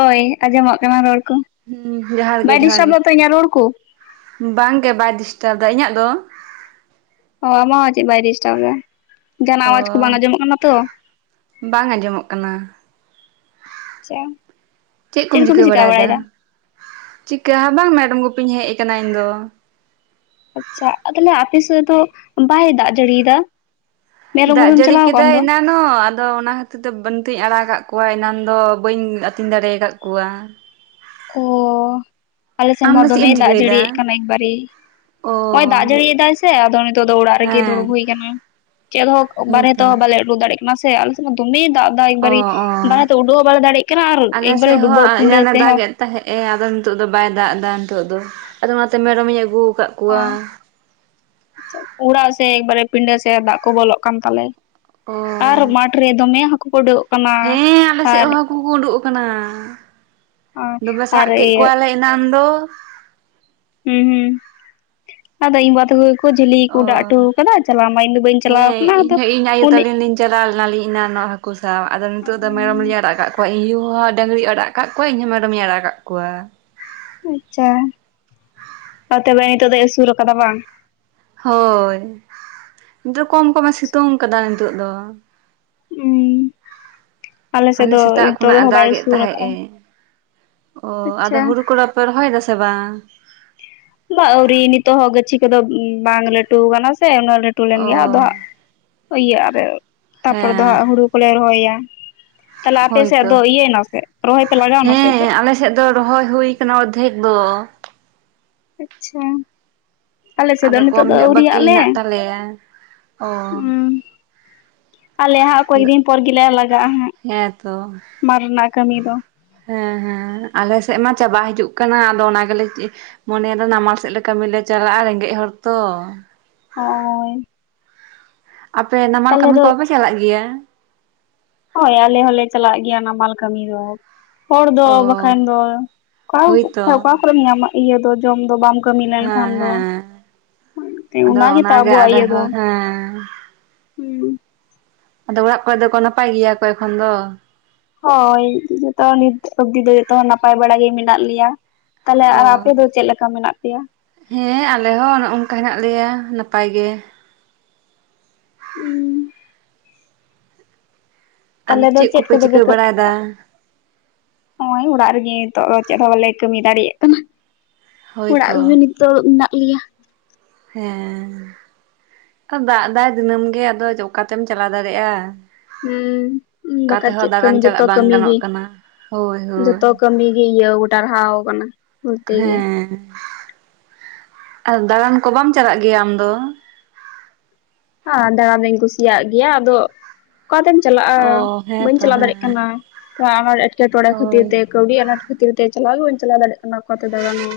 ᱳᱭ ᱟᱸᱡᱚᱢᱚᱜ ᱠᱟᱱᱟ ᱨᱚᱲ ᱠᱚ ᱦᱩᱸ ᱡᱚᱦᱟᱨ ᱵᱟᱭ ᱰᱤᱥᱴᱟᱵᱚᱜ ᱛᱤᱧᱟᱹ ᱨᱚᱲ ᱠᱚ? ᱵᱟᱝ ᱜᱮ ᱵᱟᱭ ᱰᱤᱥᱴᱟᱵᱽ ᱮᱫᱟ, ᱤᱧᱟᱹᱜ ᱫᱚ? ᱚ ᱟᱢᱟ ᱦᱚ ᱵᱟᱭᱰᱤᱥᱴᱟᱯ ᱮᱫᱟ᱾ ᱡᱟᱦᱟᱱ ᱚ ᱟᱣᱟᱡ ᱠᱚ ᱵᱟᱝ ᱟᱸᱡᱚᱢᱚᱜ ᱠᱟᱱᱟ ᱛᱚ᱾ ᱵᱟᱝ ᱟᱸᱡᱚᱢᱚᱜ ᱠᱟᱱᱟ ᱪᱮ ᱪᱮᱫ ᱠᱚᱯᱮ ᱪᱤᱠᱟᱹ ᱵᱟᱲᱟᱭᱮᱫᱟ᱾ ᱪᱤᱠᱟᱹ ᱦᱚ ᱵᱟᱝ ᱢᱮᱨᱚᱢ ᱜᱩᱯᱤᱧ ᱦᱮᱡ ᱟᱠᱟᱱᱟ ᱤᱧ ᱫᱚ᱾ ᱟᱪᱪᱷᱟ ᱛᱟᱦᱚᱞᱮ ᱟᱯᱮ ᱥᱮᱫ ᱫᱚ ᱵᱟᱭ ᱫᱟᱜ ᱡᱟᱹᱲᱤᱭᱟᱫᱟ? ᱢᱮᱨᱚᱢ ᱜᱚᱯᱤᱢ ᱪᱟᱞᱟᱣ ᱟᱠᱟᱱ ᱫᱚ᱾ ᱡᱮᱱᱚ ᱟᱫᱚ ᱚᱱᱟ ᱠᱷᱟᱹᱛᱤᱨ ᱛᱮ ᱵᱟᱝ ᱜᱤᱧ ᱟᱲᱟᱜ ᱟᱠᱟᱫ ᱠᱚᱣᱟ ᱮᱱᱟᱱ ᱫᱚ ᱵᱟᱹᱧ ᱟᱹᱛᱤᱧ ᱫᱟᱲᱮ ᱟᱠᱟᱫ ᱠᱚᱣᱟ ᱚ ᱟᱞᱮ ᱥᱮᱱ ᱟᱢ ᱢᱟ ᱫᱚ ᱪᱮᱫ ᱮᱢ ᱫᱚᱢᱮᱭ ᱫᱟᱜ ᱪᱤᱠᱟᱹᱭᱮᱫᱟ ᱡᱟᱹᱲᱤᱭᱮᱫ ᱠᱟᱱᱟ ᱮᱠᱵᱟᱨᱮ ᱚ ᱱᱚᱜ ᱚᱭ ᱫᱟᱜ ᱡᱟᱹᱲᱤᱭᱮᱫᱟᱭ ᱥᱮ ᱟᱫᱚ ᱱᱤᱛᱚᱜ ᱫᱚ ᱚᱲᱟᱜ ᱨᱮᱜᱮ ᱦᱮᱸ ᱫᱩᱲᱩᱵ ᱦᱩᱭ ᱟᱠᱟᱱᱟ ᱪᱮᱫ ᱦᱚᱸ ᱵᱟᱨᱦᱮ ᱦᱮᱸᱛᱚ ᱛᱮᱦᱚᱸ ᱵᱟᱞᱮ ᱩᱰᱩ ᱫᱟᱲᱮᱭᱟᱜ ᱠᱟᱱᱟ ᱥᱮ ᱫᱚᱢᱮᱭ ᱫᱟᱜ ᱮᱫᱟ ᱚ ᱮᱠᱵᱟᱨᱮ ᱚ ᱵᱟᱨᱦᱮ ᱛᱮ ᱩᱰᱟᱹᱜ ᱦᱚᱸ ᱵᱟᱞᱮ ᱫᱟᱲᱮᱜ ᱠᱟᱱᱟ ᱟᱨ ᱮᱠᱵᱟᱨᱮ ᱰᱩᱵᱟᱹᱜ ᱯᱩᱱᱰᱟ ᱛᱮ ᱦᱚᱸ ᱛᱟᱦᱮᱸᱜᱼ ᱮ ᱟᱫᱚ ᱱᱤᱛᱚᱜ ᱫᱚ ᱵᱟᱭ ᱫᱟᱜ ᱮᱫᱟ ᱱᱤᱛᱚᱜ ᱫᱚ ᱟᱫᱚ ᱚᱱᱟᱛᱮ ᱢᱮᱨᱚᱢᱤᱧ ᱟᱹᱜᱩ ᱟᱠᱟᱫ ᱠᱚᱣᱟ᱾ ᱚᱲᱟᱜ ᱥᱮ ᱮᱠᱵᱟᱨᱮ ᱯᱤᱸᱰᱟᱹ ᱥᱮ ᱫᱟᱜ ᱠᱚ ᱵᱚᱞᱚᱜ ᱠᱟᱱ ᱛᱟᱞᱮ ᱚ ᱟᱨ ᱢᱟᱴᱷ ᱨᱮ ᱫᱚᱢᱮ ᱦᱟᱠᱩ [unintelligible] ᱦᱮᱸ ᱟᱞᱮ ᱥᱮᱫ ᱦᱚᱸ ᱦᱟᱹᱠᱩ ᱠᱚ ᱩᱰᱩᱠ ᱟᱠᱟᱱᱟ ᱫᱚᱢᱮ ᱥᱟᱵ ᱟᱨ ᱠᱮᱫ ᱤᱭᱟᱹ ᱠᱚᱣᱟᱞᱮ ᱮᱱᱟᱱ ᱫᱚ ᱦᱩᱸ ᱦᱩᱸ ᱟᱫᱚ ᱤᱧ ᱵᱟ ᱡᱷᱟᱹᱞᱤ ᱠᱚ ᱚ ᱚᱰᱟᱣ ᱦᱚᱴᱚ ᱟᱠᱟᱫᱟ ᱪᱟᱞᱟᱣ ᱢᱟ ᱤᱧ ᱫᱚ ᱵᱟᱹᱧ ᱦᱮᱸ ᱪᱟᱞᱟᱣ ᱟᱠᱟᱱᱟ ᱟᱫᱚ ᱤᱧᱦᱚᱸ ᱤᱧ ᱟᱭᱳ ᱩᱱᱤ ᱛᱟᱞᱤᱧ ᱞᱤᱧ ᱪᱟᱞᱟᱣ ᱞᱮᱱᱟᱞᱤᱧ ᱮᱱᱟ ᱱᱚᱜ ᱦᱟᱠᱩ ᱥᱟᱵ ᱟᱫᱚ ᱱᱤᱛ ᱫᱚ ᱢᱮᱨᱚᱢ ᱞᱤᱧ ᱟᱲᱟᱜ ᱚᱠᱚᱤᱧᱩ ᱦᱚᱸ ᱰᱟᱝᱨᱤᱤᱭ ᱟᱲᱟᱜ ᱟᱠᱟᱟᱜ ᱠᱚᱣᱟ ᱤᱧᱦᱚᱸ ᱢᱮᱨᱚᱢ ᱤᱧ ᱟᱲᱟᱜ ᱟᱠᱟᱜ ᱠᱚᱣᱟ᱾ ᱟᱪᱪᱷᱟ ᱾ᱛᱚᱵᱮ ᱱᱤᱛᱚᱜ ᱫᱚᱭ ᱟᱥᱩᱲ ᱠᱟᱫᱟ ᱵᱟᱝ ᱦᱳᱭ ᱱᱤᱛᱚᱜ ᱠᱚᱢ ᱠᱚᱢᱮ ᱥᱤᱛᱩᱝ ᱠᱟᱫᱟ ᱱᱤᱛᱚᱜ ᱫᱚ ᱦᱩᱸ ᱦᱟᱱᱮ ᱥᱮᱛᱟᱜ ᱠᱷᱚᱱᱟᱜ ᱮ ᱫᱟᱜᱮᱫ ᱛᱟᱦᱮᱸ ᱟᱠᱟᱜᱼᱟ ᱮ ᱚ ᱟᱫᱚ ᱟᱪᱪᱷᱟ ᱦᱩᱲᱩ ᱠᱚᱲᱟ ᱯᱮ ᱨᱚᱦᱚᱭ ᱫᱟ ᱥᱮ ᱵᱟᱝ? ᱵᱟ ᱟᱹᱣᱨᱤ ᱱᱤᱛᱚᱜ ᱦᱚᱸ ᱜᱟᱹᱪᱷᱤ ᱠᱚᱫᱚ ᱵᱟᱝ ᱞᱟᱹᱴᱩ ᱠᱟᱱᱟ ᱥᱮ ᱩᱱᱟᱹᱜ ᱞᱟᱹᱴᱩ ᱞᱮᱱ ᱚ ᱜᱮᱭᱟ ᱟᱫᱚ ᱦᱟᱸᱜ ᱤᱭᱟᱹ ᱟᱨ ᱛᱟᱨᱯᱚᱨᱮ ᱫᱚ ᱦᱮᱸ ᱦᱟᱸᱜ ᱦᱩᱲᱩ ᱠᱚᱞᱮ ᱨᱚᱦᱚᱭᱟ᱾ ᱛᱟᱦᱚᱞᱮ ᱟᱯᱮ ᱥᱮᱫ ᱦᱳᱭᱛᱚ ᱫᱚ ᱤᱭᱟᱹᱭ ᱱᱟᱥᱮ ᱨᱚᱦᱚᱭ ᱯᱮ ᱞᱟᱜᱟᱣᱱᱟ ᱥᱮ ᱦᱮᱸ ᱪᱮᱫ? ᱟᱞᱮ ᱫᱚ ᱨᱚᱦᱚᱭ ᱦᱩᱭᱩ ᱟᱠᱟᱱᱟ ᱚᱨᱫᱷᱮᱠ ᱫᱚ ᱟᱪᱪᱷᱟ ᱟᱞᱮ ᱥᱮᱫ ᱫᱚ ᱟᱫᱚ ᱱᱤᱛᱚᱜ ᱠᱚᱢ ᱫᱚ ᱧᱚᱜ ᱵᱟᱹᱠᱤ ᱟᱹᱣᱨᱤᱭᱟᱜ ᱞᱮ ᱦᱮᱱᱟᱜ ᱛᱟᱞᱮᱭᱟ ᱚ ᱟᱞᱮ ᱦᱟᱸᱜ ᱠᱚᱭᱮᱠ ᱟᱫᱚ ᱫᱤᱱ ᱯᱚᱨ ᱜᱮᱞᱮ ᱞᱟᱜᱟᱜᱼᱟ ᱦᱟᱸᱜ ᱦᱮᱸᱛᱚ ᱢᱟᱴᱷ ᱨᱮᱱᱟᱜ ᱠᱟᱹᱢᱤ ᱫᱚ ᱦᱮᱸ ᱦᱮᱸ ᱟᱞᱮᱥᱮᱫ ᱢᱟ ᱪᱟᱵᱟ ᱦᱤᱡᱩᱜ ᱠᱟᱱᱟ ᱟᱫᱚ ᱚᱱᱟ ᱜᱮᱞᱮ ᱪᱮ ᱢᱚᱱᱮᱭᱟ ᱫᱚ ᱱᱟᱢᱟᱞ ᱥᱮᱫ ᱞᱮ ᱠᱟᱹᱢᱤ ᱞᱮ ᱪᱟᱞᱟᱜᱼᱟ ᱨᱮᱸᱜᱮᱡ ᱦᱚᱲ ᱛᱚ ᱦᱚᱸ ᱟᱯᱮ ᱱᱟᱢᱟᱞ ᱛᱟᱦᱚᱞᱮ ᱠᱟᱹᱢᱤ ᱠᱚ ᱫᱚ ᱵᱟᱯᱮ ᱪᱟᱞᱟᱜ ᱜᱮᱭᱟ? ᱦᱳᱭ ᱟᱞᱮ ᱦᱚᱸᱞᱮ ᱪᱟᱞᱟᱜ ᱜᱮᱭᱟ ᱱᱟᱢᱟᱞ ᱠᱟᱹᱢᱤ ᱫᱚ ᱦᱚᱲ ᱫᱚ ᱚ ᱵᱟᱠᱷᱟᱱ ᱫᱚ ᱚᱠᱟ ᱦᱳᱭᱛᱚ ᱚᱠᱟ ᱠᱚᱨᱮᱢ ᱧᱟᱢᱟ ᱤᱭᱟᱹ ᱫᱚ ᱡᱚᱢ ᱫᱚ ᱵᱟᱢ ᱠᱟᱹᱢᱤ ᱦᱮᱸ ᱞᱮᱱᱠᱷᱟᱱ ᱫᱚ᱾ ᱦᱮᱸ ᱚ ᱟᱫᱚ ᱜᱮᱛᱚ ᱚᱱᱟᱜᱮ ᱟᱵᱚ ᱟᱞᱮ ᱤᱭᱟᱹ ᱫᱚ ᱦᱚᱸ ᱦᱮᱸ ᱟᱫᱚ ᱚᱲᱟᱜ ᱠᱚᱨᱮ ᱫᱚᱠᱚ ᱱᱟᱯᱟᱭ ᱜᱮᱭᱟ ᱠᱚ ᱮᱠᱷᱚᱱ ᱫᱚ ᱦᱳᱭ ᱡᱚᱛᱚ ᱱᱤᱛ ᱚᱵᱫᱤ ᱫᱚ ᱡᱚᱛᱚ ᱦᱚᱲ ᱱᱟᱯᱟᱭ ᱵᱟᱲᱟ ᱜᱮ ᱢᱮᱱᱟᱜ ᱞᱮᱭᱟ᱾ ᱛᱟᱦᱞᱮ ᱚ ᱟᱨ ᱟᱯᱮ ᱫᱚ ᱪᱮᱫ ᱞᱮᱠᱟ ᱢᱮᱱᱟᱜ ᱯᱮᱭᱟ? ᱦᱮᱸ ᱟᱞᱮ ᱦᱚᱸ ᱱᱚᱜ ᱚᱝᱠᱟ ᱦᱮᱱᱟᱜ ᱞᱮᱭᱟ ᱱᱟᱯᱟᱭ ᱜᱮ᱾ ᱦᱩᱸ ᱟᱫᱚ ᱛᱟᱦᱚᱞᱮ ᱫᱚ ᱪᱮᱫ ᱠᱚᱯᱮ ᱠᱚᱫᱚ ᱪᱤᱠᱟᱹ ᱠᱟᱹᱜ ᱟᱹᱜ ᱵᱟᱲᱟᱭᱮᱫᱟ ᱱᱚᱜᱼᱚᱭ ᱚᱲᱟᱜ ᱨᱮᱜᱮ ᱱᱤᱛᱚᱜ ᱪᱮᱫ ᱦᱚᱸ ᱵᱟᱞᱮ ᱠᱟᱹᱢᱤ ᱫᱟᱲᱮᱭᱟᱜ ᱠᱟᱱᱟ᱾ ᱚᱲᱟᱜ ᱦᱳᱭᱛᱚ ᱨᱮᱜᱮ ᱱᱤᱛᱚᱜ ᱢᱮᱱᱟᱜ ᱞᱮᱭᱟ ᱦᱮᱸ ᱫᱟᱜ ᱮᱫᱟᱭ ᱫᱤᱱᱟᱹᱢ ᱜᱮ ᱟᱫᱚ ᱚᱠᱟᱛᱮᱢ ᱪᱟᱞᱟᱣ ᱫᱟᱲᱮᱭᱟᱜᱼᱟ ᱦᱮᱸ ᱚᱠᱟ ᱵᱟᱠᱷᱟᱡ ᱛᱮᱦᱚᱸ ᱪᱮᱫ ᱫᱟᱬᱟᱱ ᱠᱟᱹᱢᱤ ᱪᱟᱞᱟᱜ ᱡᱚᱛᱚ ᱵᱟᱝ ᱠᱟᱹᱢᱤ ᱜᱟᱱᱚᱜ ᱜᱤ ᱠᱟᱱᱟ ᱦᱳᱭ ᱦᱳᱭ ᱡᱚᱛᱚ ᱠᱟᱹᱢᱤ ᱜᱤ ᱤᱭᱟᱹ ᱴᱟᱨᱦᱟᱣ ᱠᱟᱱᱟ ᱵᱚᱞᱛᱮ ᱜᱮ ᱦᱮᱸ ᱟᱨ ᱫᱟᱬᱟᱱ ᱠᱚ ᱵᱟᱢ ᱪᱟᱞᱟᱜ ᱜᱮᱭᱟ ᱟᱢ ᱫᱚ ᱦᱟ ᱫᱟᱬᱟ ᱫᱩᱧ ᱠᱩᱥᱤᱭᱟᱜ ᱜᱮᱭᱟ ᱟᱫᱚ ᱚᱠᱟᱛᱮᱢ ᱪᱟᱞᱟᱜᱼᱟ ᱚ ᱵᱟᱹᱧ ᱦᱮᱸᱛᱚ ᱪᱟᱞᱟᱣ ᱫᱟᱲᱮᱭᱟᱜ ᱦᱮᱸ ᱠᱟᱱᱟ᱾ [unintelligible] ᱮᱸᱴᱠᱮᱴᱚᱲᱮ ᱠᱷᱟᱹᱛᱤᱨ ᱦᱳᱭ ᱛᱮ ᱠᱟᱹᱣᱰᱤ ᱟᱱᱟᱴ ᱠᱷᱟᱛᱤᱨ ᱛᱮ ᱪᱟᱞᱟᱣ ᱜᱮ ᱵᱟᱹᱧ ᱪᱟᱞᱟᱣ ᱫᱟᱲᱮᱭᱟᱜ ᱠᱟᱱᱟ ᱚᱠᱟ ᱛᱮ ᱫᱟᱲᱟᱱ ᱦᱚᱸ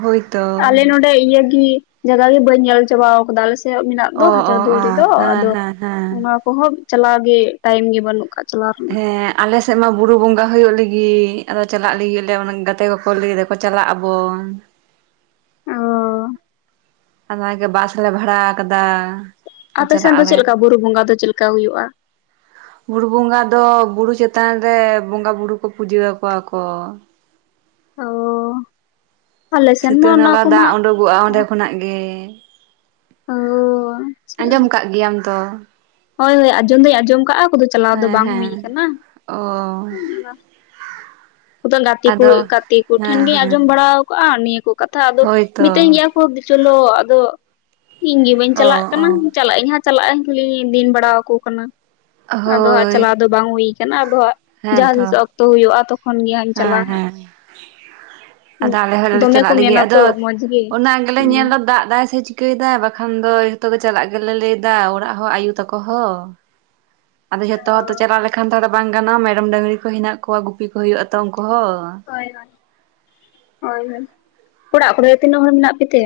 ᱦᱳᱭᱛᱚ ᱟᱞᱮ ᱱᱚᱸᱰᱮ ᱤᱭᱟᱹ ᱜᱤ ᱡᱟᱭᱜᱟ ᱜᱮ ᱵᱟᱹᱧ ᱧᱮᱞ ᱪᱟᱵᱟᱣ ᱠᱟᱫᱟ ᱟᱞᱮ ᱥᱮ ᱢᱮᱱᱟᱜ ᱫᱚ ᱚ ᱚ ᱥᱩᱨ ᱚ ᱨᱮᱫᱚ ᱦᱮᱸ ᱟᱫᱚ ᱦᱮᱸ ᱦᱮᱸ ᱚᱱᱟ ᱠᱚᱦᱚᱸ ᱪᱟᱞᱟᱣ ᱜᱮ ᱴᱟᱭᱤᱢ ᱜᱮ ᱵᱟᱹᱱᱩᱜ ᱠᱟᱜ ᱪᱟᱞᱟᱣ ᱨᱮᱱᱟᱜ ᱦᱮᱸ ᱟᱞᱮᱥᱮᱫ ᱢᱟ ᱵᱩᱨᱩ ᱵᱚᱸᱜᱟ ᱦᱩᱭᱩᱜ ᱞᱟᱹᱜᱤᱫ ᱟᱫᱚ ᱪᱟᱞᱟᱜ ᱞᱟᱹᱜᱤᱫ ᱞᱮ ᱜᱟᱛᱮ ᱠᱚᱠᱚ ᱞᱟᱹᱭ ᱮᱫᱟᱠᱚ ᱠᱚ ᱪᱟᱞᱟᱜ ᱟᱵᱚᱱ ᱚᱻ ᱚᱱᱟ ᱜᱮ ᱵᱟᱥ ᱞᱮ ᱵᱷᱟᱲᱟ ᱟᱠᱟᱫᱟ ᱟᱯᱮ ᱪᱟᱞᱟᱜ ᱥᱮᱱ ᱫᱚ ᱪᱮᱫ ᱟᱞᱮ ᱞᱮᱠᱟ ᱵᱩᱨᱩ ᱵᱚᱸᱜᱟ ᱫᱚ ᱪᱮᱫ ᱞᱮᱠᱟ ᱦᱩᱭᱩᱜᱼᱟ ᱵᱩᱨᱩ ᱵᱚᱸᱜᱟ ᱫᱚ ᱵᱩᱨᱩ ᱪᱮᱛᱟᱱ ᱨᱮ ᱵᱚᱸᱜᱟ ᱵᱩᱨᱩ ᱠᱚ ᱯᱩᱡᱟᱹ ᱟᱠᱚᱣᱟ ᱠᱚ ᱚ ᱟᱞᱮ ᱥᱮᱱ ᱢᱟ ᱥᱤᱛᱟᱹ ᱚᱱᱟ ᱱᱟᱞᱟ ᱠᱚᱢᱟ ᱫᱟᱜ ᱩᱰᱩᱠ ᱩᱠᱚᱜᱼᱟ ᱚᱸᱰᱮ ᱠᱷᱚᱱᱟᱜ ᱜᱮ ᱚ ᱟᱪᱪᱷᱟ ᱟᱸᱡᱚᱢ ᱠᱟᱜ ᱜᱮᱭᱟᱢ ᱛᱚ ᱦᱳᱭ ᱦᱳᱭ ᱟᱸᱡᱚᱢ ᱫᱚᱧ ᱟᱸᱡᱚᱢ ᱠᱟᱜᱼᱟ ᱠᱚᱫᱚ ᱪᱟᱞᱟᱣ ᱫᱚ ᱦᱮᱸ ᱵᱟᱝ ᱦᱩᱭ ᱦᱮᱸ ᱠᱟᱱᱟ ᱚ ᱜᱟᱛᱮ ᱠᱩ ᱟᱫᱚ ᱜᱟᱛᱮ ᱠᱚ ᱴᱷᱮᱱ ᱦᱮᱸ ᱜᱤᱧ ᱦᱮᱸ ᱟᱸᱡᱚᱢ ᱵᱟᱲᱟ ᱠᱟᱜᱼᱟ ᱱᱤᱭᱟᱹ ᱠᱚ ᱠᱟᱛᱷᱟ ᱟᱫᱚ ᱦᱳᱭᱛᱚ ᱢᱤᱛᱟᱹᱧ ᱜᱮᱭᱟ ᱠᱚ ᱪᱚᱞᱚ ᱟᱫᱚ ᱤᱧ ᱜᱮ ᱵᱟᱹᱧ ᱚ ᱪᱟᱞᱟᱜ ᱠᱟᱱᱟ ᱚ ᱪᱟᱞᱟᱜ ᱟᱹᱧ ᱦᱟᱸᱜ ᱪᱟᱞᱟᱜ ᱟᱹᱧ ᱠᱷᱟᱞᱤᱧ ᱫᱤᱱ ᱵᱟᱲᱟ ᱟᱠᱚ ᱠᱟᱱᱟ ᱟᱫᱚ ᱦᱟᱸᱜ ᱪᱟᱞᱟᱣ ᱫᱚ ᱵᱟᱝ ᱦᱩᱭ ᱠᱟᱱᱟ ᱟᱫᱚ ᱦᱟᱜ ᱦᱮᱸ ᱛᱚ ᱦᱟᱸᱜ ᱤᱧ ᱦᱮᱸ ᱪᱟᱞᱟᱜᱼᱟ ᱦᱮᱸ ᱟᱫᱚ ᱟᱞᱮ ᱦᱚᱞᱮ ᱫᱚᱢᱮ ᱠᱚ ᱪᱟᱞᱟᱜ ᱞᱟᱹᱜᱤᱫ ᱢᱮᱱᱟ ᱛᱚ ᱟᱫᱚ ᱢᱚᱸᱡᱽ ᱜᱮ ᱚᱱᱟ ᱜᱮᱞᱮ ᱦᱩᱸ ᱧᱮᱞ ᱮᱫᱟ ᱫᱟᱜ ᱮᱫᱟᱭ ᱥᱮ ᱪᱤᱠᱟᱹᱭᱮᱫᱟ ᱵᱟᱠᱷᱟᱱ ᱫᱚ ᱡᱚᱛᱚᱜ ᱜᱮ ᱪᱟᱞᱟᱜ ᱜᱮᱞᱮ ᱞᱟᱹᱭ ᱮᱫᱟ ᱚᱲᱟᱜ ᱦᱚᱸ ᱟᱭᱩ ᱛᱟᱠᱚ ᱦᱚᱸ ᱟᱫᱚ ᱡᱷᱚᱛᱚ ᱚ ᱦᱚᱲ ᱫᱚ ᱪᱟᱞᱟᱣ ᱞᱮᱠᱷᱟᱱ ᱛᱷᱚᱲᱟ ᱵᱟᱝ ᱜᱟᱱᱚᱜ ᱢᱮᱨᱚᱢ ᱰᱟᱹᱟᱝᱨᱤ ᱠᱚ ᱦᱮᱱᱟᱜ ᱠᱚᱣᱟ ᱜᱩᱯᱤ ᱠᱚ ᱦᱩᱭᱩᱜᱼᱟ ᱛᱚ ᱩᱱᱠᱩ ᱦᱚᱸ ᱦᱳᱭ ᱦᱳᱭ ᱦᱳᱭ ᱚᱲᱟᱜ ᱠᱚᱨᱮ ᱛᱤᱱᱟᱹᱜ ᱦᱚᱲ ᱢᱮᱱᱟᱜ ᱯᱮ ᱛᱮ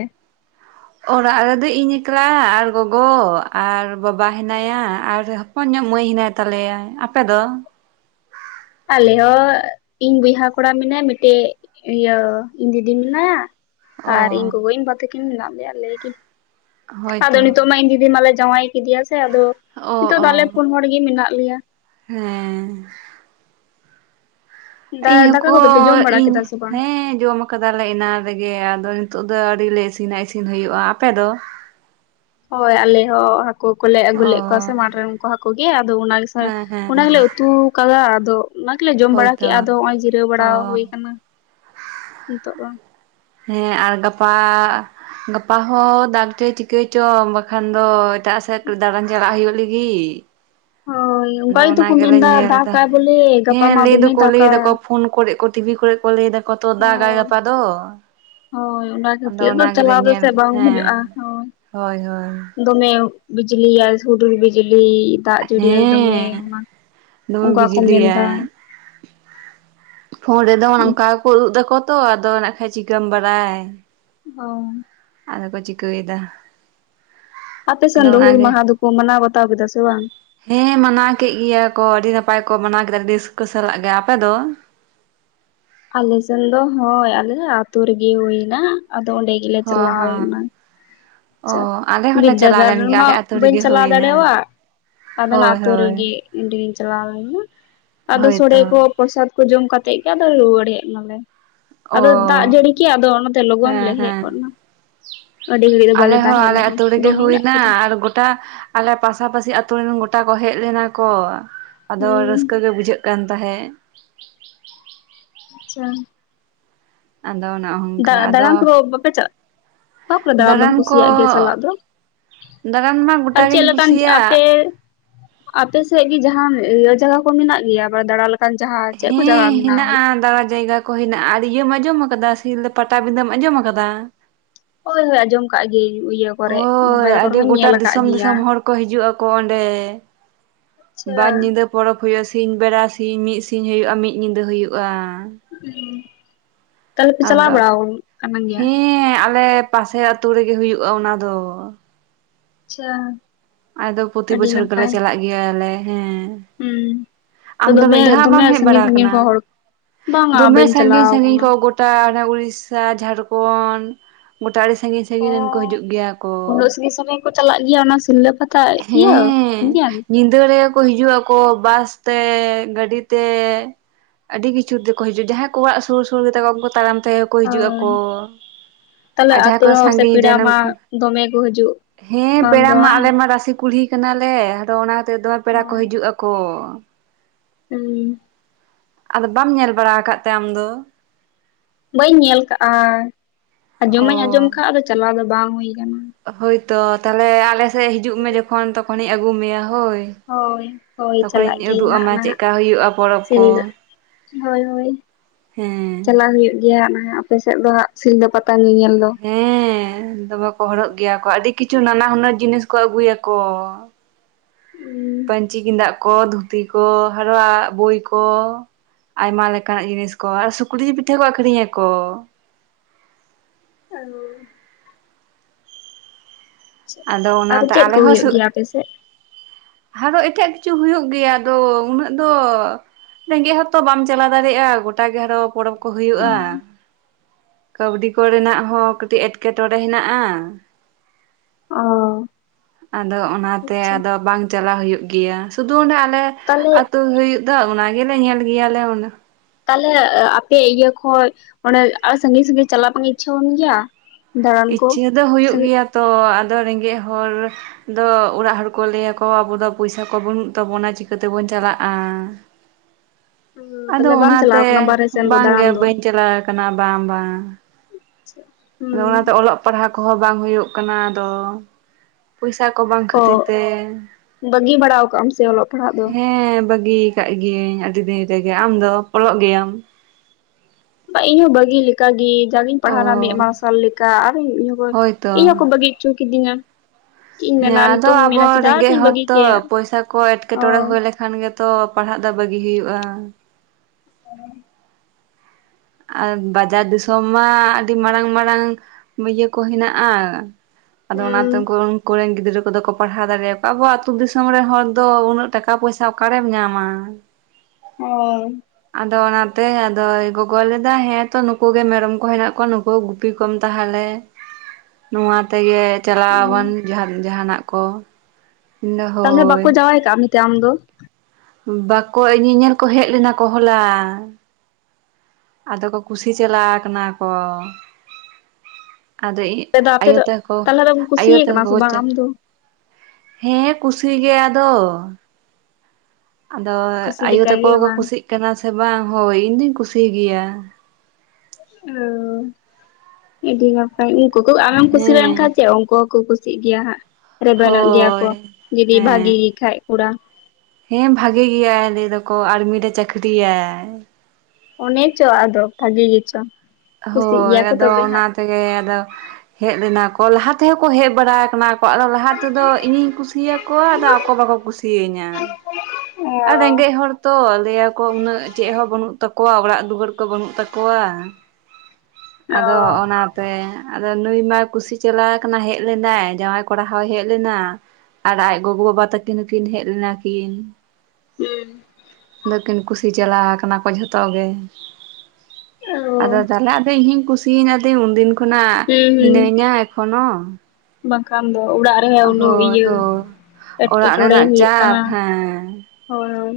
ᱚᱲᱟᱜ ᱨᱮ ᱫᱚ ᱤᱧ ᱮᱠᱞᱟ ᱟᱨ ᱜᱚᱜᱚ ᱟᱨ ᱵᱟᱵᱟ ᱦᱮᱱᱟᱭᱟ ᱟᱨ ᱦᱚᱯᱚᱱ ᱧᱚᱜ ᱢᱟᱹᱭ ᱦᱮᱱᱟᱭ ᱛᱟᱞᱮᱭᱟ ᱟᱯᱮ ᱫᱚ ᱟᱞᱮ ᱦᱚᱸ ᱤᱧ ᱵᱚᱭᱦᱟ ᱠᱚᱲᱟ ᱢᱮᱱᱟᱭᱟ ᱢᱤᱫᱴᱮᱱ ᱤᱭᱟᱹ ᱤᱧ ᱫᱤᱫᱤ ᱢᱮᱱᱟᱭᱟ ᱚ ᱟᱨ ᱤᱧ ᱜᱚᱜᱚ ᱤᱧ ᱵᱟᱵᱟ ᱛᱟᱹᱠᱤᱱ ᱢᱮᱱᱟᱜ ᱞᱮᱭᱟ ᱟᱞᱮ ᱜᱮ ᱟᱫᱚ ᱦᱳᱭᱛᱚ ᱱᱤᱛᱳᱜ ᱢᱟ ᱤᱧ ᱫᱤᱫᱤ ᱢᱟᱞᱮ ᱡᱟᱶᱟᱭ ᱠᱮᱫᱮᱭᱟ ᱥᱮ ᱟᱫᱚ ᱚ ᱱᱤᱛᱳᱜ ᱫᱚ ᱚ ᱟᱞᱮ ᱯᱩᱱ ᱦᱚᱲ ᱜᱮ ᱢᱮᱱᱟᱜ ᱞᱮᱭᱟ ᱦᱮᱸ ᱫᱟ ᱤᱧ ᱦᱚᱸ ᱫᱟᱠᱟ ᱠᱚ ᱠᱚᱫᱚ ᱯᱮ ᱡᱚᱢ ᱵᱟᱲᱟ ᱤᱧ ᱠᱮᱫᱟ ᱥᱮ ᱵᱟᱝ ᱦᱮᱸ ᱡᱚᱢ ᱟᱠᱟᱫᱟᱞᱮ ᱮᱱᱟᱝ ᱨᱮᱜᱮ ᱟᱫᱚ ᱱᱤᱛᱚᱜ ᱫᱚ ᱟᱹᱣᱨᱤ ᱞᱮ ᱤᱥᱤᱱᱟ ᱤᱥᱤᱱ ᱦᱩᱭᱩᱜᱼᱟ ᱟᱯᱮ ᱫᱚ? ᱦᱳᱭ ᱟᱞᱮ ᱦᱚᱸ ᱦᱟᱹᱠᱩ ᱠᱚᱞᱮ ᱟᱹᱜᱩ ᱚ ᱞᱮᱫ ᱠᱚᱣᱟ ᱥᱮ ᱢᱟᱴᱷ ᱨᱮᱱ ᱩᱱᱠᱩ ᱦᱟᱹᱠᱩ ᱜᱮ ᱟᱫᱚ ᱚᱱᱟ ᱦᱳᱭ ᱦᱮᱸ ᱦᱮᱸ ᱚᱱᱟ ᱜᱮᱞᱮ ᱩᱛᱩ ᱟᱠᱟᱫᱟ ᱟᱫᱚ ᱚᱱᱟ ᱜᱮᱞᱮ ᱡᱚᱢ ᱵᱟᱲᱟ ᱦᱳᱭᱛᱚ ᱠᱮᱫᱼᱟ ᱟᱫᱚ ᱦᱚᱸᱜ ᱚᱭ ᱡᱤᱨᱟᱹᱣ ᱵᱟᱲᱟ ᱚ ᱦᱩᱭ ᱟᱠᱟᱱᱟ ᱱᱤᱛᱚᱜ ᱫᱚ ᱦᱮᱸ ᱟᱨ ᱜᱟᱯᱟ ᱜᱟᱯᱟ ᱦᱚᱸ ᱫᱟᱜ ᱪᱚᱭ ᱪᱤᱠᱟᱹᱭᱪᱚᱝ ᱵᱟᱠᱷᱟᱱ ᱫᱚ ᱮᱴᱟᱜ ᱥᱮᱫ ᱤᱱᱠᱟᱹ ᱫᱟᱲᱟᱱ ᱪᱟᱞᱟᱜ ᱦᱩᱭᱩᱜ ᱞᱟᱹᱜᱤᱫ ᱦᱳᱭ ᱚᱱᱠᱟ ᱟᱫᱚ ᱜᱮᱛᱚ ᱚᱱᱟ ᱠᱚ ᱜᱮᱞᱮ ᱢᱮᱱᱫᱟ ᱧᱮᱞ ᱮᱫᱟ ᱫᱟᱜᱟᱭ ᱵᱚᱞᱮ ᱜᱟᱯᱟ ᱦᱮᱸ ᱢᱟ ᱞᱟᱹᱭ ᱫᱚᱢᱮ ᱫᱚᱠᱚ ᱞᱟᱹᱭ ᱫᱟᱜᱟ ᱮᱫᱟᱠᱚ ᱯᱷᱳᱱ ᱠᱚᱨᱮ ᱠᱚ ᱴᱤᱵᱤ ᱠᱚᱨᱮ ᱚᱠᱚᱭ ᱠᱚ ᱞᱟᱹᱭ ᱮᱫᱟ ᱠᱚ ᱛᱚ ᱫᱟᱜᱼᱟᱭ ᱦᱳᱭ ᱜᱟᱯᱟ ᱫᱚ ᱦᱳᱭ ᱚᱱᱟ ᱟᱫᱚ ᱠᱷᱟᱹᱛᱤᱨ ᱫᱚ ᱚᱱᱟ ᱜᱮ ᱞᱮ ᱪᱟᱞᱟᱣ ᱫᱚ ᱧᱮᱞ ᱥᱮ ᱵᱟᱝ ᱦᱮᱸ ᱦᱩᱭᱩᱜᱼᱟ ᱦᱳᱭ ᱦᱳᱭ ᱦᱳᱭ ᱫᱚᱢᱮ ᱵᱤᱡᱽᱞᱤ ᱭᱟᱭ ᱦᱩᱰᱩᱨ ᱵᱤᱡᱽᱞᱤ ᱫᱟᱜ ᱡᱟᱹᱨᱤ ᱭᱟᱭ ᱫᱳᱢᱮ ᱦᱮᱸ ᱚᱱᱟ ᱫᱚᱢᱮ ᱚᱱᱠᱟ ᱠᱩ ᱢᱮᱱ ᱮᱫᱟ ᱵᱤᱡᱽᱞᱤᱭᱟᱭ ᱯᱷᱳᱱ ᱨᱮᱫᱚ ᱱᱚᱝᱠᱟ ᱜᱮᱠᱚ ᱩᱫᱩᱜ ᱫᱟᱠᱚ ᱛᱚ ᱟᱫᱚ ᱱᱟᱜ ᱠᱷᱟᱱ ᱪᱤᱠᱟᱹᱢ ᱵᱟᱨᱟᱭ ᱦᱚ ᱟᱫᱚ ᱠᱚ ᱪᱤᱠᱟᱹᱭ ᱮᱫᱟ ᱟᱯᱮᱥᱮᱱ ᱫᱚ ᱦᱩᱞ ᱢᱟᱦᱟ ᱫᱚᱠᱚ ᱢᱟᱱᱟᱣ ᱵᱟᱛᱟᱣ ᱠᱮᱫᱟ ᱥᱮ ᱵᱟᱝ ᱦᱮᱸ ᱢᱟᱱᱟᱣ ᱠᱮᱫ ᱜᱮᱭᱟ ᱠᱚ ᱟᱹᱰᱤ ᱱᱟᱯᱟᱭ ᱠᱚ ᱢᱟᱱᱟᱣ ᱠᱮᱫᱟ ᱟᱹᱰᱤ ᱨᱟᱹᱥᱠᱟᱹ ᱥᱟᱞᱟᱜ ᱜᱮ ᱟᱯᱮ ᱫᱚ ᱟᱞᱮ ᱥᱮᱱ ᱫᱚ ᱦᱳᱭ ᱟᱞᱮ ᱟᱛᱩ ᱨᱤᱜᱤ ᱦᱩᱭ ᱮᱱᱟ ᱟᱫᱚ ᱚᱸᱰᱮ ᱜᱮᱞᱮ ᱦᱚᱸ ᱪᱟᱞᱟᱣ ᱦᱚᱸ ᱞᱮᱱᱟ ᱚ ᱟᱞᱮ ᱦᱚᱸᱞᱮ ᱪᱟᱞᱟᱣ ᱵᱤᱨᱤᱫᱫᱟᱹᱜᱟᱲ ᱞᱮᱱ ᱜᱮᱭᱟ ᱨᱮᱢᱟ ᱟᱞᱮ ᱟᱹᱛᱩ ᱵᱟᱹᱧ ᱨᱮᱜᱮ ᱪᱟᱞᱟᱣ ᱦᱩᱭᱱᱟ ᱫᱟᱲᱮᱣᱼᱟ ᱟᱫᱚ ᱚᱱᱟ ᱦᱳᱭ ᱟᱛᱩ ᱦᱳᱭ ᱨᱮᱜᱤ ᱮᱸᱰᱤ ᱜᱮ ᱪᱟᱞᱟᱣ ᱞᱮᱱᱟ ᱟᱫᱚ ᱥᱳᱲᱮ ᱦᱳᱭᱛᱚ ᱠᱚ ᱯᱨᱚᱥᱟᱫ ᱠᱚ ᱡᱚᱢ ᱠᱟᱛᱮᱫ ᱜᱮ ᱟᱫᱚ ᱨᱩᱣᱟᱹᱲ ᱦᱮᱡ ᱮᱱᱟᱞᱮ ᱚ ᱟᱫᱚ ᱫᱟᱜ ᱡᱟᱹᱲᱤ ᱠᱮᱫ-ᱟ ᱟᱫᱚ ᱚᱱᱟᱛᱮ ᱞᱚᱜᱚᱱ ᱦᱮᱸ ᱞᱮ ᱦᱮᱡ ᱦᱮᱸ ᱜᱚᱫ ᱮᱱᱟ ᱟᱹᱰᱤ ᱜᱷᱟᱹᱲᱤᱡ ᱫᱚ ᱟᱞᱮ ᱵᱟᱞᱮ ᱦᱚᱸ ᱛᱟᱦᱮᱸ ᱟᱞᱮ ᱞᱮᱱᱟ ᱟᱹᱛᱩ ᱨᱮᱜᱮ ᱫᱚᱢᱮᱭ ᱦᱩᱭ ᱫᱟᱜ ᱮᱱᱟ ᱠᱮᱫᱟ ᱟᱨ ᱜᱚᱴᱟ ᱜᱚᱴᱟ ᱟᱞᱮ ᱯᱟᱥᱟᱯᱟᱥᱤ ᱟᱛᱩ ᱨᱮᱱ ᱜᱚᱴᱟ ᱠᱚ ᱦᱮᱡ ᱞᱮᱱᱟ ᱠᱚ ᱟᱫᱚ ᱦᱩᱸ ᱨᱟᱹᱥᱠᱟᱹ ᱜᱮ ᱵᱩᱡᱷᱟᱹᱜ ᱠᱟᱱ ᱛᱟᱦᱮᱸᱜ ᱟᱪᱪᱷᱟ ᱟᱫᱚ ᱚᱱᱟ ᱚᱸ ᱪᱟᱜ ᱫᱟᱬᱟᱱ ᱠᱚᱫᱚ ᱵᱟᱯᱮ ᱪᱟᱠ ᱚᱠᱟ ᱠᱚᱨᱮ ᱫᱟᱬᱟᱱ ᱫᱚᱢ ᱠᱩᱥᱤᱭᱟᱜ ᱜᱮᱭᱟ ᱪᱟᱞᱟᱜ ᱫᱚ ᱫᱟᱬᱟᱱ ᱢᱟ ᱜᱚᱴᱟ ᱟᱨ ᱪᱮᱫ ᱜᱤᱧ ᱞᱮᱠᱟᱱ ᱠᱩᱥᱤᱭᱟᱜ ᱟᱯᱮ ᱟᱯᱮᱥᱮᱫ ᱜᱤ ᱡᱟᱦᱟᱸᱱ ᱤᱭᱟᱹ ᱡᱟᱭᱜᱟ ᱠᱚ ᱢᱮᱱᱟᱜ ᱜᱮᱭᱟ ᱫᱟᱲᱟ ᱞᱮᱠᱟ ᱦᱮᱸ ᱦᱮᱱᱟᱜᱼᱟ ᱫᱟᱬᱟ ᱡᱟᱭᱜᱟ ᱠᱚ ᱦᱮᱱᱟᱜᱼᱟ ᱤᱭᱟᱹᱢ ᱟᱸᱡᱚᱢ ᱟᱠᱟᱫᱟ ᱥᱤᱞᱫᱟᱹ ᱯᱟᱴᱟᱵᱤᱸᱱᱫᱟᱹᱢ ᱟᱸᱡᱚᱢ ᱟᱠᱟᱫᱟ ᱦᱳᱭ ᱦᱳᱭ ᱟᱸᱡᱚᱢ ᱠᱟᱜ ᱜᱮ ᱤᱭᱟᱹᱢ ᱠᱚᱨᱮᱡ ᱦᱳᱭ ᱢᱳᱵᱟᱭᱤᱞ ᱠᱚᱨᱮ ᱟᱹᱰᱤ ᱦᱚᱸᱧ ᱜᱚᱴᱟ ᱧᱮᱞᱠᱟᱫ ᱫᱤᱥᱚᱢ ᱜᱮᱭᱟ ᱫᱤᱥᱚᱢ ᱦᱚᱲ ᱠᱚ ᱦᱤᱡᱩᱜ ᱟᱠᱚ ᱟᱨ ᱧᱤᱫᱟᱹ ᱯᱚᱨᱚᱵᱽ ᱦᱩᱭᱩᱜᱳᱜᱼᱟ ᱥᱤᱧ ᱵᱮᱲᱟ ᱥᱤᱧ ᱢᱤᱫ ᱥᱤᱧ ᱦᱳᱭᱳᱜᱼᱟ ᱢᱤᱫ ᱧᱤᱫᱟᱹ ᱦᱳᱭᱳᱜᱼᱟ ᱛᱟᱦᱚᱞᱮ ᱯᱮ ᱪᱟᱞᱟᱣ ᱟᱫᱚ ᱵᱟᱲᱟ ᱠᱟᱱᱟ ᱜᱮᱭᱟ ᱦᱮᱸ ᱟᱞᱮᱼᱯ ᱯᱟᱥᱮ ᱟᱹᱛᱩ ᱨᱮᱜᱮ ᱦᱩᱭᱩᱜᱼᱟ ᱚᱱᱟ ᱫᱚ ᱟᱪᱪᱷᱟ ᱟᱫᱚ ᱯᱨᱚᱛᱤ ᱟᱹᱰᱤ ᱵᱚᱪᱷᱚᱨ ᱜᱮ ᱞᱮ ᱱᱟᱯᱟᱭ ᱪᱟᱞᱟᱜ ᱜᱮᱭᱟ ᱞᱮ ᱦᱮᱸ ᱦᱩᱸ ᱟᱢ ᱫᱚ ᱫᱚᱢᱮ ᱢᱤᱫ ᱫᱷᱟᱣ ᱫᱚᱢᱮ ᱵᱟᱢ ᱦᱮᱡ ᱥᱟᱺᱜᱤᱧ ᱵᱟᱲᱟ ᱥᱟᱺᱜᱤᱧ ᱠᱷᱚᱱ ᱟᱠᱟᱱᱟ? ᱦᱚᱲ ᱵᱟᱝᱟ ᱵᱟᱹᱧ ᱪᱟᱞᱟᱣ ᱠᱟᱱᱟ ᱜᱳᱴᱟ ᱩᱲᱤᱥᱥᱟ ᱡᱷᱟᱲᱠᱷᱚᱸᱰ ᱜᱚᱴᱟ ᱟᱹᱰᱤ ᱥᱟᱺᱜᱤᱧ ᱚ ᱥᱟᱺᱜᱤᱧ ᱨᱮᱱ ᱠᱚ ᱦᱤᱡᱩᱜ ᱜᱮᱭᱟ ᱠᱚ ᱩᱱᱟᱹᱜ ᱥᱟᱺᱜᱤᱧ ᱥᱟᱺᱜᱤᱧ ᱪᱟᱞᱟᱜ ᱜᱮᱭᱟ ᱚᱱᱟ ᱥᱤᱞᱫᱟᱹ ᱯᱟᱛᱟ ᱤᱭᱟᱹ ᱧᱮᱞ ᱵᱷᱳᱨ ᱨᱮᱠᱚ ᱦᱤᱡᱩᱜ ᱟᱠᱚ ᱵᱟᱥ ᱛᱮ ᱜᱟᱹᱰᱤᱛᱮ ᱟᱹᱰᱤ ᱠᱤᱪᱷᱩ ᱛᱮᱠᱚ ᱦᱤᱡᱩᱜᱼᱟ ᱡᱟᱦᱟᱸᱭ ᱠᱚ ᱚᱲᱟᱜ ᱥᱩᱨ ᱥᱩᱨ ᱜᱮᱛᱟ ᱠᱚᱣᱟ ᱩᱱᱠᱩ ᱛᱟᱲᱟᱢ ᱛᱮᱜᱮ ᱠᱚ ᱦᱤᱡᱩᱜ ᱦᱳᱭ ᱟᱠᱚ ᱛᱟᱦᱞᱮ ᱟᱨ ᱡᱟᱦᱟᱸᱭ ᱟᱛᱳ ᱠᱚᱫᱚ ᱦᱚᱲ ᱥᱮ ᱥᱟᱺᱜᱤᱧ ᱯᱮᱲᱟ ᱢᱟ ᱩᱱᱠᱩ ᱫᱚᱢᱮ ᱠᱚ ᱦᱤᱡᱩᱜ ᱦᱮᱸ ᱵᱟᱝ ᱯᱮᱲᱟ ᱫᱚ ᱢᱟ ᱵᱟᱝ? ᱟᱞᱮ ᱢᱟ ᱨᱟᱹᱥᱤ ᱠᱩᱞᱦᱤ ᱠᱟᱱᱟᱞᱮ ᱟᱫᱚ ᱚᱱᱟ ᱠᱷᱟᱛᱤᱨ ᱫᱚᱢᱮ ᱚ ᱯᱮᱲᱟ ᱠᱚ ᱦᱤᱡᱩᱜ ᱟᱠᱚ ᱦᱩᱸᱸ ᱟᱫᱚ ᱵᱟᱢ ᱧᱮᱞ ᱵᱟᱲᱟᱣ ᱠᱟᱫ ᱛᱮ ᱟᱢ ᱫᱚ ᱵᱟᱹᱧ ᱧᱮᱞ ᱠᱟᱜᱼᱟ ᱟᱸᱡᱚᱢ ᱢᱟᱹᱧ ᱟᱸᱡᱚᱢ ᱚ ᱠᱟᱫ ᱟᱫᱚ ᱪᱟᱞᱟᱣ ᱫᱚ ᱵᱟᱝ ᱦᱩᱭ ᱟᱠᱟᱱᱟ ᱦᱳᱭᱛᱚ ᱛᱟᱦᱚᱞᱮ ᱟᱞᱮ ᱥᱮᱫ ᱦᱤᱡᱩᱜ ᱢᱮ ᱡᱚᱠᱷᱚᱱ ᱛᱚᱠᱷᱚᱱᱤᱧ ᱟᱹᱜᱩ ᱢᱮᱭᱟ ᱦᱳᱭ ᱦᱳᱭ ᱦᱳᱭ ᱪᱟᱞᱟᱜ ᱛᱚᱠᱷᱚᱱᱤᱧ ᱜᱤᱭᱟᱹᱧ ᱩᱫᱩᱜ ᱦᱟᱸᱜ ᱟᱢᱟ ᱱᱟᱦᱟᱜ ᱪᱮᱫᱞᱮᱠᱟ ᱦᱩᱭᱩᱜᱼᱟ ᱯᱚᱨᱚᱵᱽ ᱠᱚ ᱥᱤᱞᱫᱟᱹ ᱦᱳᱭ ᱦᱳᱭ ᱦᱮᱸ ᱪᱟᱞᱟᱜ ᱦᱩᱭᱩᱜᱼᱟ ᱜᱮᱭᱟ ᱟᱯᱮ ᱥᱮᱫ ᱫᱚ ᱦᱟᱸᱜ ᱥᱤᱞᱫᱟᱹ ᱯᱟᱛᱟ ᱧᱮᱧᱮᱞ ᱫᱚ ᱦᱮᱸ ᱫᱚᱢᱮ ᱠᱚ ᱦᱚᱲᱚᱜ ᱜᱮᱭᱟ ᱠᱚ ᱟᱹᱰᱤ ᱠᱤᱪᱷᱩ ᱱᱟᱱᱟ ᱦᱩᱱᱟᱹᱨ ᱡᱤᱱᱤᱥ ᱠᱚ ᱟᱹᱜᱩᱭᱟᱠᱚ ᱯᱟᱹᱧᱪᱤ ᱜᱮᱸᱫᱟᱜ ᱠᱚ ᱫᱷᱩᱛᱤ ᱠᱚ ᱦᱟᱨᱣᱟ ᱵᱳᱭ ᱠᱚ ᱟᱭᱢᱟ ᱞᱮᱠᱟᱱᱟᱜ ᱡᱤᱱᱤᱥ ᱠᱚ ᱟᱨ ᱥᱩᱠᱨᱤ ᱯᱤᱴᱷᱟᱹ ᱠᱚ ᱟᱹᱠᱷᱨᱤᱧ ᱟᱠᱚ ᱚ ᱟᱫᱚ ᱟᱨ ᱚᱱᱟᱛᱮ ᱪᱮᱫ ᱟᱞᱮ ᱠᱚ ᱦᱩᱭᱩᱜ ᱦᱚᱸ ᱜᱮᱭᱟ ᱟᱯᱮ ᱥᱮᱫ ᱟᱨᱚ ᱮᱴᱟᱜ ᱠᱤᱪᱷᱩ ᱦᱩᱭᱩᱜ ᱜᱮᱭᱟ ᱟᱫᱚ ᱩᱱᱟᱹᱜ ᱫᱚ ᱨᱮᱸᱜᱮᱡ ᱦᱚᱛᱚ ᱵᱟᱢ ᱪᱟᱞᱟᱣ ᱫᱟᱲᱮᱭᱟᱜᱼᱟ ᱜᱚᱴᱟ ᱜᱮ ᱟᱨᱚ ᱯᱚᱨᱚᱵ ᱠᱚ ᱦᱩᱭᱩᱜᱼᱟ ᱠᱟᱹᱣᱰᱤ ᱠᱚᱨᱮᱱᱟᱜ ᱦᱚᱸ ᱠᱟᱹᱴᱤᱡ ᱮᱴᱠᱮᱴᱚᱬᱮ ᱦᱮᱱᱟᱜᱼᱟ ᱚ ᱟᱫᱚ ᱚᱱᱟᱛᱮ ᱟᱪᱪᱷᱟ ᱟᱫᱚ ᱵᱟᱝ ᱪᱟᱞᱟᱜ ᱦᱩᱭᱩᱜ ᱜᱮᱭᱟ ᱥᱩᱫᱩ ᱚᱱᱟ‌ ᱟᱞᱮ ᱛᱟᱦᱞᱮ ᱟᱹᱛᱩ ᱦᱩᱭᱩᱜ ᱟᱫᱚ ᱚᱱᱟ ᱜᱮᱞᱮ ᱧᱮᱞ ᱜᱮᱭᱟᱞᱮ ᱚᱱᱟ ᱛᱟᱦᱞᱮ ᱟᱯᱮ ᱤᱭᱟᱹ ᱠᱷᱚᱡ ᱟᱨᱚ ᱥᱟᱺᱜᱤᱧ ᱥᱟᱺᱜᱤᱧ ᱪᱟᱞᱟᱜ ᱵᱟᱝ ᱤᱪᱪᱷᱟ ᱦᱩᱭᱩᱜ ᱜᱮᱭᱟ ᱫᱟᱬᱟᱱ ᱠᱚ ᱤᱪᱪᱷᱟᱹ ᱫᱚ ᱦᱩᱭᱩᱜ ᱜᱮᱭᱟ ᱛᱚ ᱟᱫᱚ ᱨᱮᱸᱜᱮᱡ ᱦᱚᱲ ᱫᱚ ᱚᱲᱟᱜ ᱦᱚᱲ ᱠᱚ ᱞᱟᱹᱭᱟ ᱟᱵᱚ ᱫᱚ ᱯᱚᱭᱥᱟ ᱠᱚ ᱵᱟᱹᱱᱩᱜ ᱛᱟᱵᱚᱱᱟ ᱪᱤᱠᱟᱹᱛᱮᱵᱚᱱ ᱪᱟᱞᱟᱜᱼᱟ ᱟᱫᱚ ᱛᱟᱦᱞᱮ ᱵᱟᱢ ᱪᱟᱞᱟᱣ ᱚᱱᱟᱛᱮ ᱠᱟᱱᱟ ᱵᱟᱨᱦᱮ ᱥᱮᱱ ᱫᱚ ᱵᱟᱝᱜᱮ ᱫᱟᱬᱟᱱ ᱵᱟᱹᱧ ᱪᱟᱞᱟᱣ ᱠᱟᱱᱟ ᱵᱟᱝ ᱵᱟᱝ ᱟᱪᱪᱷᱟ ᱟᱫᱚ ᱚᱱᱟᱛᱮ ᱚᱞᱚᱜ ᱯᱟᱲᱦᱟᱜ ᱠᱚᱦᱚᱸ ᱵᱟᱝ ᱦᱩᱭᱩᱜ ᱠᱟᱱᱟ ᱟᱫᱚ ᱯᱚᱭᱥᱟ ᱠᱚ ᱵᱟᱝ ᱚ ᱠᱷᱟᱹᱛᱤᱨ ᱛᱮ ᱵᱟᱹᱜᱤ ᱵᱟᱲᱟᱣ ᱠᱟᱜ ᱟᱢ ᱥᱮ ᱚᱞᱚᱜ ᱯᱟᱲᱦᱟᱜ ᱫᱚ ᱦᱮᱸ ᱵᱟᱹᱜᱤ ᱟᱠᱟᱫ ᱜᱤᱭᱟᱹᱧ ᱟᱹᱰᱤ ᱫᱤᱱ ᱨᱮᱜᱮ ᱟᱢ ᱫᱚ ᱚᱞᱚᱜ ᱜᱮᱭᱟᱢ ᱵᱟ ᱤᱧᱦᱚᱸ ᱵᱷᱟᱹᱜᱤ ᱞᱮᱠᱟᱜᱮ ᱵᱟᱝᱤᱧ ᱯᱟᱲᱦᱟᱣᱱᱟ ᱢᱤᱫ ᱚ ᱢᱟᱨᱥᱟᱞ ᱞᱮᱠᱟ ᱟᱨ ᱤᱧᱦ ᱤᱧ ᱦᱳᱭᱛᱚ ᱦᱚᱸᱠᱚ ᱵᱟᱹᱜᱤ ᱦᱚᱪᱚ ᱠᱤᱫᱤᱧᱟ ᱪᱮᱫ ᱤᱧ ᱦᱮᱸ ᱢᱮᱱᱟ ᱟᱫᱚ ᱱᱤᱛᱚᱜ ᱦᱚᱧ ᱟᱵᱚ ᱢᱮᱱᱟ ᱪᱮᱫᱟᱜ ᱨᱮᱸᱜᱮᱡ ᱪᱚᱧ ᱦᱚᱲ ᱵᱟᱹᱜᱤ ᱛᱚ ᱠᱮᱫ ᱯᱚᱭᱥᱟ ᱠᱚ ᱮᱴᱠᱮᱴᱚᱲᱮ ᱦᱳᱭ ᱦᱩᱭ ᱞᱮᱠᱷ ᱠᱷᱟᱱ ᱜᱮᱛᱚ ᱯᱟᱲᱦᱟᱜ ᱫᱚ ᱵᱟᱹᱜᱤ ᱦᱩᱭᱩᱜᱼᱟ [unintelligible] ᱟᱨ ᱵᱟᱡᱟᱨ ᱫᱤᱥᱚᱢ ᱢᱟ ᱟᱹᱰᱤ ᱢᱟᱨᱟᱝ ᱢᱟᱨᱟᱝ ᱤᱭᱟᱹ ᱠᱚ ᱦᱮᱱᱟᱜᱼᱟ ᱟᱫᱚ ᱚᱱᱟᱛᱮ ᱦᱩᱸ ᱩᱱᱠᱩ ᱩᱱᱠᱩᱨᱮᱱ ᱜᱤᱫᱽᱨᱟᱹ ᱠᱚᱫᱚ ᱠᱚ ᱯᱟᱲᱦᱟᱣ ᱫᱟᱲᱮᱭᱟᱠᱚᱣᱟ ᱟᱵᱚᱣᱟᱜ ᱟᱛᱩ ᱫᱤᱥᱚᱢ ᱨᱮᱱ ᱦᱚᱲ ᱫᱚ ᱩᱱᱟᱹᱜ ᱴᱟᱠᱟ ᱯᱚᱭᱥᱟ ᱚᱠᱟᱨᱮᱢ ᱧᱟᱢᱟ [unintelligible] ᱚᱭ ᱟᱫᱚ ᱚᱱᱟᱛᱮ ᱟᱫᱚᱭ ᱜᱚ ᱞᱮᱭᱫᱟ ᱦᱮᱸ ᱛᱚ ᱱᱩᱠᱩᱜ ᱜᱮ ᱢᱮᱨᱚᱢ ᱠᱚ ᱦᱮᱱᱟᱜ ᱠᱚᱣᱟ ᱱᱩᱠᱩ ᱜᱮ ᱜᱩᱯᱤ ᱠᱚᱢ ᱛᱟᱦᱮᱞᱮ ᱱᱚᱣᱟ ᱛᱮᱜᱮ ᱪᱟᱞᱟᱣ ᱟᱵᱚᱱ ᱡᱟᱦᱟᱱᱟᱜ ᱠᱚ ᱤᱧᱫᱚ ᱛᱟᱦᱮᱞᱮ ᱦᱳᱭ ᱵᱟᱠᱚ ᱡᱟᱶᱟᱭ ᱠᱟᱜ ᱢᱮᱛᱮ ᱟᱢ ᱫᱚ ᱵᱟᱠᱚ ᱧᱮᱧᱮᱞ ᱠᱚ ᱦᱮᱡ ᱞᱮᱱᱟ ᱠᱚ ᱦᱚᱞᱟ ᱟᱫᱚ ᱠᱚ ᱠᱩᱥᱤ ᱪᱟᱞᱟᱣ ᱠᱟᱱᱟ ᱠᱚ ᱟᱫᱚ ᱟᱯᱮ ᱫᱚ ᱟᱯᱮ ᱟᱭᱳ ᱫᱚ ᱛᱟᱠᱚ ᱛᱟᱦᱚᱞᱮ ᱫᱚᱢ ᱟᱭᱳ ᱠᱩᱥᱤᱭ ᱠᱟᱱᱟ ᱛᱟᱠᱚ ᱥᱮ ᱵᱟᱝ ᱠᱚ ᱟᱢ ᱫᱚ ᱦᱮᱸ ᱠᱩᱥᱤ ᱜᱮ ᱟᱫᱚ ᱟᱫᱚ ᱠᱩᱥᱤ ᱟᱭᱳ ᱛᱟᱠᱚ ᱞᱮᱠᱟᱜᱮ ᱜᱮ ᱠᱚ ᱵᱟᱝ ᱠᱩᱥᱤᱜ ᱠᱟᱱᱟ ᱥᱮ ᱵᱟᱝ ᱦᱳᱭ ᱤᱧ ᱫᱩᱧ ᱠᱩᱥᱤ ᱜᱮᱭᱟ ᱚ ᱟᱹᱰᱤ ᱱᱟᱯᱟᱭ ᱩᱱᱠᱩ ᱠᱚ ᱟᱢᱮᱢ ᱠᱩᱥᱤ ᱞᱮᱱ ᱦᱮᱸ ᱠᱷᱟᱱ ᱪᱮᱫ ᱩᱱᱠᱩ ᱦᱚᱸᱠᱚ ᱠᱩᱥᱤᱼᱟ ᱪᱮᱜ ᱜᱮᱭᱟ ᱦᱟᱸᱜ ᱨᱮᱵᱮᱱᱚᱜ ᱜᱮᱭᱟ ᱠᱚ ᱦᱳᱭ ᱡᱩᱫᱤ ᱵᱷᱟᱜᱤ ᱦᱮᱸ ᱜᱮ ᱠᱷᱟᱡ ᱠᱩᱲᱟ ᱦᱮᱸ ᱵᱷᱟᱜᱮ ᱜᱮᱭᱟᱭ ᱞᱟᱹᱭ ᱫᱟᱠᱚ ᱟᱨᱢᱤ ᱨᱮ ᱪᱟᱹᱠᱨᱤᱭᱟᱭ ᱚᱱᱮ ᱪᱚ ᱟᱫᱚ ᱵᱷᱟᱜᱤ ᱜᱮᱪᱚᱝ ᱦᱳᱭ ᱟᱫᱚ ᱚᱱᱟ ᱛᱮᱜᱮ ᱟᱫᱚ ᱦᱮᱡ ᱞᱮᱱᱟ ᱠᱚ ᱞᱟᱦᱟ ᱛᱮᱦᱚᱸ ᱠᱚ ᱦᱮᱡ ᱵᱟᱲᱟ ᱠᱟᱱᱟ ᱟᱫᱚ ᱞᱟᱦᱟ ᱛᱮᱫᱚ ᱤᱧᱤᱧ ᱠᱩᱥᱤᱭᱟᱠᱚᱣᱟ ᱟᱫᱚ ᱟᱠᱚ ᱵᱟᱠᱚ ᱠᱩᱥᱤᱭᱟᱹᱧᱟ ᱟᱨ ᱚ ᱨᱮᱸᱜᱮᱡ ᱦᱚᱲ ᱛᱚ ᱞᱟᱹᱭᱟᱠᱚ ᱩᱱᱟᱹᱜ ᱪᱮᱫ ᱦᱚᱸ ᱵᱟᱹᱱᱩᱜ ᱛᱟᱠᱚᱣᱟ ᱚᱲᱟᱜ ᱫᱩᱣᱟᱹᱨ ᱠᱚ ᱵᱟᱹᱱᱩᱜ ᱛᱟᱠᱚᱣᱟ ᱟᱫᱚ ᱚ ᱚᱱᱟ ᱟᱫᱚ ᱱᱩᱭ ᱢᱟᱭ ᱠᱩᱥᱤ ᱪᱟᱞᱟᱣ ᱠᱟᱱᱟ ᱦᱮᱡ ᱞᱮᱱᱟᱭ ᱡᱟᱶᱟᱭ ᱠᱚᱲᱟ ᱦᱚᱸᱭ ᱦᱮᱡ ᱞᱮᱱᱟ ᱟᱨ ᱟᱡ ᱜᱚᱜᱚ ᱵᱟᱵᱟ ᱛᱟᱹᱠᱤᱱᱠᱤᱱ ᱦᱚᱠᱤᱱ ᱦᱮᱡ ᱞᱮᱱᱟ ᱠᱤᱱ ᱦᱩᱸ ᱵᱟᱹᱠᱤᱱ ᱠᱩᱥᱤ ᱪᱟᱞᱟᱣ ᱠᱟᱱᱟ ᱠᱚ ᱡᱷᱚᱛᱚ ᱜᱮ ᱟᱫᱚ ᱚ ᱛᱟ ᱟᱫᱚ ᱤᱧᱦᱩᱧ ᱠᱩᱥᱤᱭᱮᱱᱟ ᱫᱤᱱ ᱩᱱᱫᱤᱱ ᱠᱷᱚᱱᱟᱜ ᱦᱩᱸ ᱦᱩᱸ ᱦᱤᱱᱟᱹᱧᱟ ᱮᱠᱷᱚᱱᱚ ᱵᱟᱝᱠᱷᱟᱱ ᱫᱚ ᱚᱲᱟᱜ ᱨᱮ ᱩᱱᱟᱹᱜ ᱦᱳᱭ ᱤᱭᱟᱹ ᱦᱳᱭ ᱚᱲᱟᱜ ᱮᱴᱠᱮᱴᱚᱬᱮ ᱨᱮᱱᱟᱜ ᱦᱩᱭᱩᱜ ᱪᱟᱯ ᱠᱟᱱᱟ ᱦᱮᱸ ᱦᱳᱭ ᱦᱳᱭ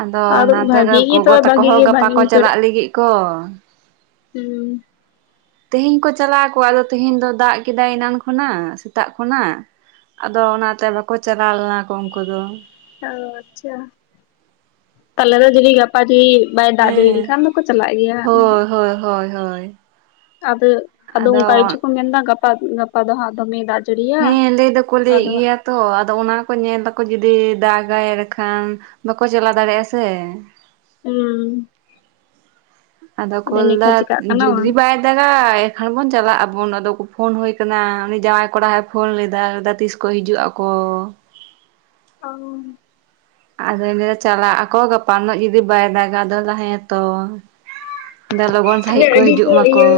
ᱟᱫᱚ ᱟᱨ ᱚᱱᱟᱛᱮ ᱵᱷᱟᱜᱤ ᱜᱮ ᱛᱚ ᱜᱚᱜᱚ ᱛᱟᱠᱚ ᱵᱷᱟᱜᱤ ᱦᱚ ᱜᱮ ᱜᱟᱯᱟ ᱠᱚ ᱵᱷᱟᱜᱤᱧ ᱪᱟᱞᱟᱜ ᱞᱟᱹᱜᱤᱜ ᱠᱚ ᱩᱸ ᱛᱮᱦᱮᱧ ᱠᱚ ᱪᱟᱞᱟᱜᱼᱟ ᱠᱚ ᱟᱫᱚ ᱛᱮᱦᱮᱧ ᱫᱚ ᱫᱟᱜ ᱠᱮᱫᱟᱭ ᱮᱱᱟᱱ ᱠᱷᱚᱱᱟᱜ ᱥᱮᱛᱟᱜ ᱠᱷᱚᱱᱟᱜ᱾ ᱟᱫᱚ ᱚᱱᱟᱛᱮ ᱵᱟᱠᱚ ᱪᱟᱞᱟᱣ ᱞᱮᱱᱟ ᱠᱚ ᱩᱱᱠᱩ ᱫᱚ ᱚ ᱟᱪᱪᱷᱟ ᱛᱟᱦᱞᱮ ᱫᱚ ᱡᱩᱫᱤ ᱜᱟᱯᱟ [unintelligible] ᱵᱟᱭ ᱫᱟᱜ ᱡᱟᱹᱲᱤ ᱦᱮᱸ ᱞᱮᱠᱷᱟᱱ ᱫᱚᱠᱚ ᱪᱟᱞᱟᱜ ᱜᱮᱭᱟ ᱦᱳᱭ ᱦᱳᱭ ᱦᱳᱭ ᱦᱳᱭ ᱟᱫᱚ ᱩᱱᱠᱟ ᱜᱮᱪᱚ ᱠᱚ ᱢᱮᱱ ᱫᱟ ᱜᱟᱯᱟ ᱜᱟᱯᱟ ᱫᱚ ᱦᱟᱸᱜ ᱫᱚᱢᱮ ᱫᱟᱜ ᱡᱟᱹᱲᱤᱭᱟ ᱦᱮᱸ ᱞᱟᱹᱭ ᱫᱟᱠᱚ ᱞᱟᱹᱭᱮᱫ ᱟᱫᱚ ᱦᱟᱸᱜ ᱜᱮᱭᱟ ᱛᱚ ᱟᱫᱚ ᱚᱱᱟ ᱠᱚ ᱧᱮᱞ ᱫᱟᱠᱚ ᱡᱩᱫᱤ ᱫᱟᱜᱟᱭ ᱟᱰᱮᱠᱷᱟᱱ ᱵᱟᱠᱚ ᱪᱟᱞᱟᱣ ᱫᱟᱲᱮᱭᱟᱜᱼᱟ ᱥᱮ ᱩᱸ ᱟᱫᱚ ᱠᱚᱞ ᱫᱟ ᱮᱱᱮᱠᱷᱟᱱ ᱪᱤᱠᱟᱹᱜ ᱠᱟᱱᱟ ᱡᱩᱫᱤ ᱵᱟᱝ ᱵᱟᱭ ᱫᱟᱜᱟᱭ ᱮᱱᱠᱷᱟᱱ ᱵᱚᱱ ᱪᱟᱞᱟᱜ ᱟᱵᱚᱱ ᱟᱫᱚ ᱠᱚ ᱯᱷᱳᱱ ᱦᱩᱭ ᱠᱟᱱᱟ ᱩᱱᱤ ᱡᱟᱶᱟᱭ ᱠᱚᱲᱟ ᱦᱚᱭ ᱯᱷᱳᱱ ᱞᱮᱫᱟᱭ ᱞᱟᱹᱭᱫᱟ ᱛᱤᱥ ᱠᱚ ᱦᱤᱡᱩᱜᱼᱟ ᱠᱚ ᱚ ᱟᱫᱚᱧ ᱞᱟᱹᱭᱫᱟ ᱪᱟᱞᱟᱜᱼᱟ ᱠᱚ ᱜᱟᱯᱟ ᱱᱚᱜ ᱡᱩᱫᱤ ᱵᱟᱭ ᱫᱟᱜᱟ ᱟᱫᱚᱭ ᱞᱟᱹᱫᱟ ᱦᱮᱸᱛᱚ᱾ ᱫᱟᱭ ᱞᱚᱜᱚᱱ ᱛᱚᱵᱮ ᱥᱟᱺᱦᱤᱡ ᱠᱚ ᱟᱹᱰᱤ ᱦᱤᱡᱩᱜ ᱢᱟᱠᱚ᱾ ᱤᱭᱟᱹ